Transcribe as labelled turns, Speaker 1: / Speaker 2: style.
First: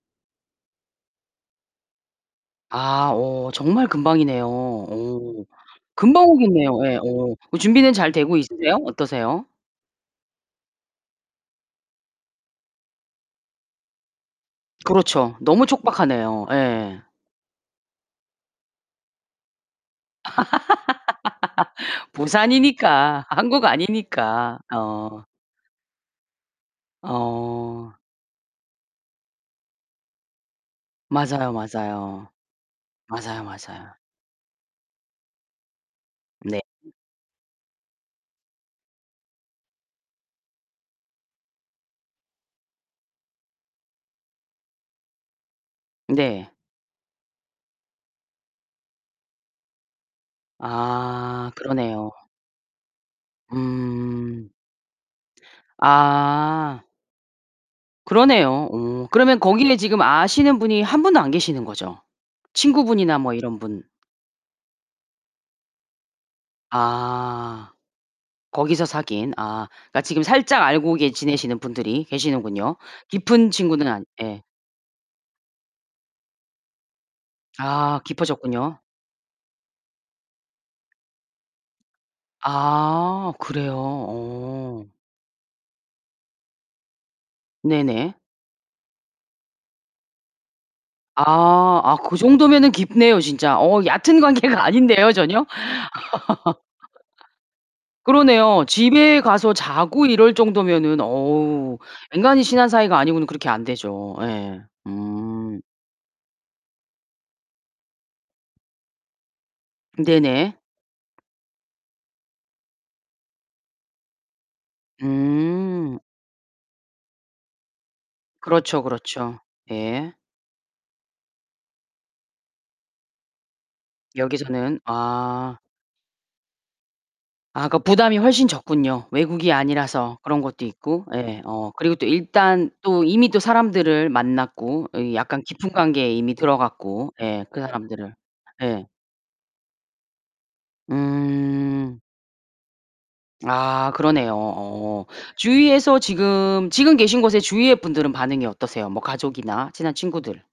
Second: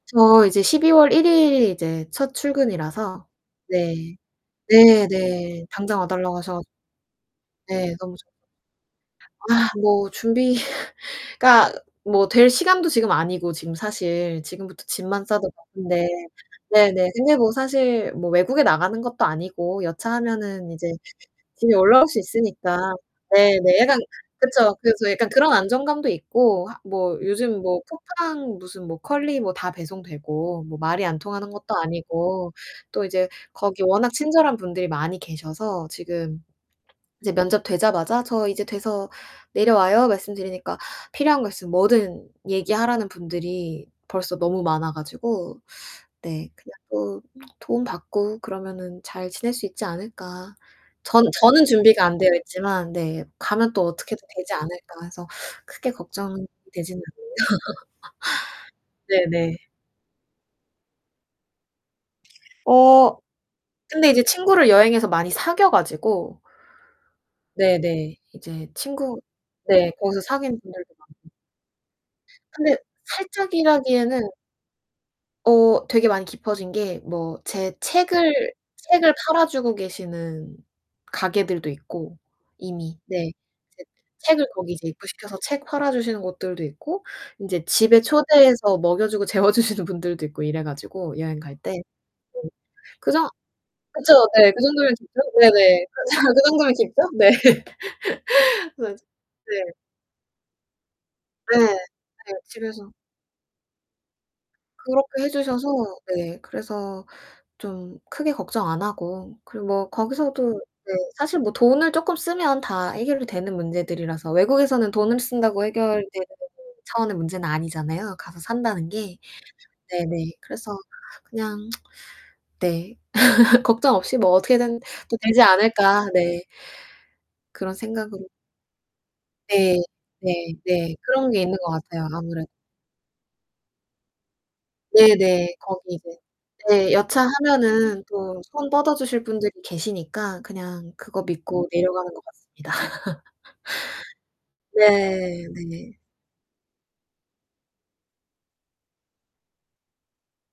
Speaker 1: 저 이제 12월 1 일이 이제 첫
Speaker 2: 아
Speaker 1: 출근이라서
Speaker 2: 오 정말
Speaker 1: 네.
Speaker 2: 금방이네요. 오.
Speaker 1: 네네. 당장 와
Speaker 2: 금방
Speaker 1: 달라고 하셔가지
Speaker 2: 오겠네요. 예. 어. 그 준비는
Speaker 1: 네,
Speaker 2: 잘
Speaker 1: 너무 좋
Speaker 2: 되고 있으세요? 어떠세요?
Speaker 1: [unintelligible] 아 뭐 준비가 뭐 될 시간도 지금 아니고 지금 사실 지금부터 짐만
Speaker 2: 그렇죠.
Speaker 1: 싸도
Speaker 2: 너무
Speaker 1: 바쁜데
Speaker 2: 촉박하네요. 예.
Speaker 1: 네네. 근데 뭐 사실 뭐 외국에 나가는 것도 아니고 여차하면은 이제 집에 올라올 수 있으니까
Speaker 2: 부산이니까 한국
Speaker 1: 네네 약간
Speaker 2: 안이니까.
Speaker 1: 그쵸. 그래서
Speaker 2: 어.
Speaker 1: 약간 그런 안정감도 있고 하 뭐 요즘 뭐
Speaker 2: 어.
Speaker 1: 쿠팡 무슨 뭐 컬리 뭐 다 배송되고 뭐 말이 안 통하는
Speaker 2: 맞아요,
Speaker 1: 것도
Speaker 2: 맞아요.
Speaker 1: 아니고 또 이제
Speaker 2: 맞아요,
Speaker 1: 거기
Speaker 2: 맞아요.
Speaker 1: 워낙 친절한 분들이 많이 계셔서 지금
Speaker 2: 네.
Speaker 1: 이제 면접 되자마자 "저 이제 돼서 내려와요." 말씀드리니까 필요한 거 있으면 뭐든 얘기하라는 분들이 벌써 너무 많아 가지고 네
Speaker 2: 네.
Speaker 1: 그냥 뭐 '도움 받고 그러면은 잘 지낼 수 있지 않을까.' 전
Speaker 2: 아
Speaker 1: 저는 준비가
Speaker 2: 그러네요.
Speaker 1: 안 되어 있지만 네 '가면 또 어떻게든
Speaker 2: 음.
Speaker 1: 되지 않을까.' 해서 크게
Speaker 2: 아.
Speaker 1: 걱정되지는
Speaker 2: 그러네요. 어
Speaker 1: 않아요.
Speaker 2: 그러면
Speaker 1: 네네.
Speaker 2: 거기에 지금 아시는 분이 한 분도 안 계시는 거죠?
Speaker 1: 어
Speaker 2: 친구분이나 뭐 이런 분.
Speaker 1: 근데 이제 친구를 여행에서 많이 사귀어 가지고
Speaker 2: 아.
Speaker 1: 네네. 이제
Speaker 2: 거기서
Speaker 1: 친구
Speaker 2: 사귄. 아
Speaker 1: 네
Speaker 2: 그니까
Speaker 1: 거기서
Speaker 2: 지금
Speaker 1: 사귄
Speaker 2: 살짝
Speaker 1: 분들도
Speaker 2: 알고 계
Speaker 1: 많아요.
Speaker 2: 지내시는 분들이
Speaker 1: 근데
Speaker 2: 계시는군요. 깊은 친구는 아니
Speaker 1: 살짝이라기에는
Speaker 2: 예.
Speaker 1: 어 되게 많이 깊어진 게 뭐 제
Speaker 2: 아,
Speaker 1: 책을
Speaker 2: 깊어졌군요.
Speaker 1: 책을 팔아 주고 계시는 가게들도 있고 이미 네.
Speaker 2: 아 그래요?
Speaker 1: 제 책을 거기 이제
Speaker 2: 어.
Speaker 1: 입고시켜서 책 팔아 주시는 곳들도 있고 인제 집에
Speaker 2: 네네.
Speaker 1: 초대해서 먹여 주고 재워 주시는 분들도 있고 이래 가지고 여행 갈 때.
Speaker 2: 아. 아, 그
Speaker 1: 네.
Speaker 2: 정도면은 깊네요,
Speaker 1: 그래서
Speaker 2: 진짜. 어,
Speaker 1: 그쵸,
Speaker 2: 얕은
Speaker 1: 네, 그
Speaker 2: 관계가
Speaker 1: 정도면
Speaker 2: 아닌데요,
Speaker 1: 좋죠.
Speaker 2: 전혀.
Speaker 1: 네네. 그죠, 그 정도면 깊죠? 네.
Speaker 2: 그러네요.
Speaker 1: 그래서
Speaker 2: 집에 가서
Speaker 1: 네.
Speaker 2: 자고 이럴 정도면은
Speaker 1: 네.
Speaker 2: 어우
Speaker 1: 네,
Speaker 2: 엔간히 친한
Speaker 1: 집에서
Speaker 2: 사이가 아니고는 그렇게 안 되죠. 예.
Speaker 1: 그렇게 해
Speaker 2: 음.
Speaker 1: 주셔서 네 그래서 좀 크게 걱정 안 하고 그리고 뭐
Speaker 2: 네네.
Speaker 1: 거기서도 네 사실 뭐 돈을 쪼끔 쓰면 다 해결이 되는 문제들이라서 외국에서는 돈을 쓴다고
Speaker 2: 음.
Speaker 1: 해결되는 [unintelligible] 차원의 문제는 아니잖아요, 가서
Speaker 2: 그렇죠,
Speaker 1: 산다는 게.
Speaker 2: 그렇죠. 예.
Speaker 1: 네네. 그래서 그냥 네 걱정 없이 뭐
Speaker 2: 여기서는
Speaker 1: 어떻게든 또 되지
Speaker 2: 아.
Speaker 1: 않을까. 네.
Speaker 2: 아
Speaker 1: 그런
Speaker 2: 그러니까 부담이
Speaker 1: 생각으로
Speaker 2: 훨씬 적군요. 외국이
Speaker 1: 네,
Speaker 2: 아니라서 그런
Speaker 1: 네
Speaker 2: 것도
Speaker 1: 네.
Speaker 2: 있고.
Speaker 1: 그런 게
Speaker 2: 예.
Speaker 1: 있는 것
Speaker 2: 어 그리고 또
Speaker 1: 같아요, 아무래도.
Speaker 2: 일단 또 이미 또 사람들을 만났고 이 약간
Speaker 1: 네네.
Speaker 2: 깊은
Speaker 1: 거기 이제
Speaker 2: 관계에 이미
Speaker 1: 네.
Speaker 2: 들어갔고. 예. 그
Speaker 1: 여차하면은
Speaker 2: 사람들을.
Speaker 1: 또 손
Speaker 2: 예.
Speaker 1: 뻗어주실 분들이 계시니까 그냥 그거 믿고
Speaker 2: 음.
Speaker 1: 내려가는 것 같습니다.
Speaker 2: 아 그러네요. 어.
Speaker 1: 네네.
Speaker 2: 주위에서 지금 지금 계신 곳의 주위의 분들은 반응이 어떠세요? 뭐 가족이나 친한 친구들.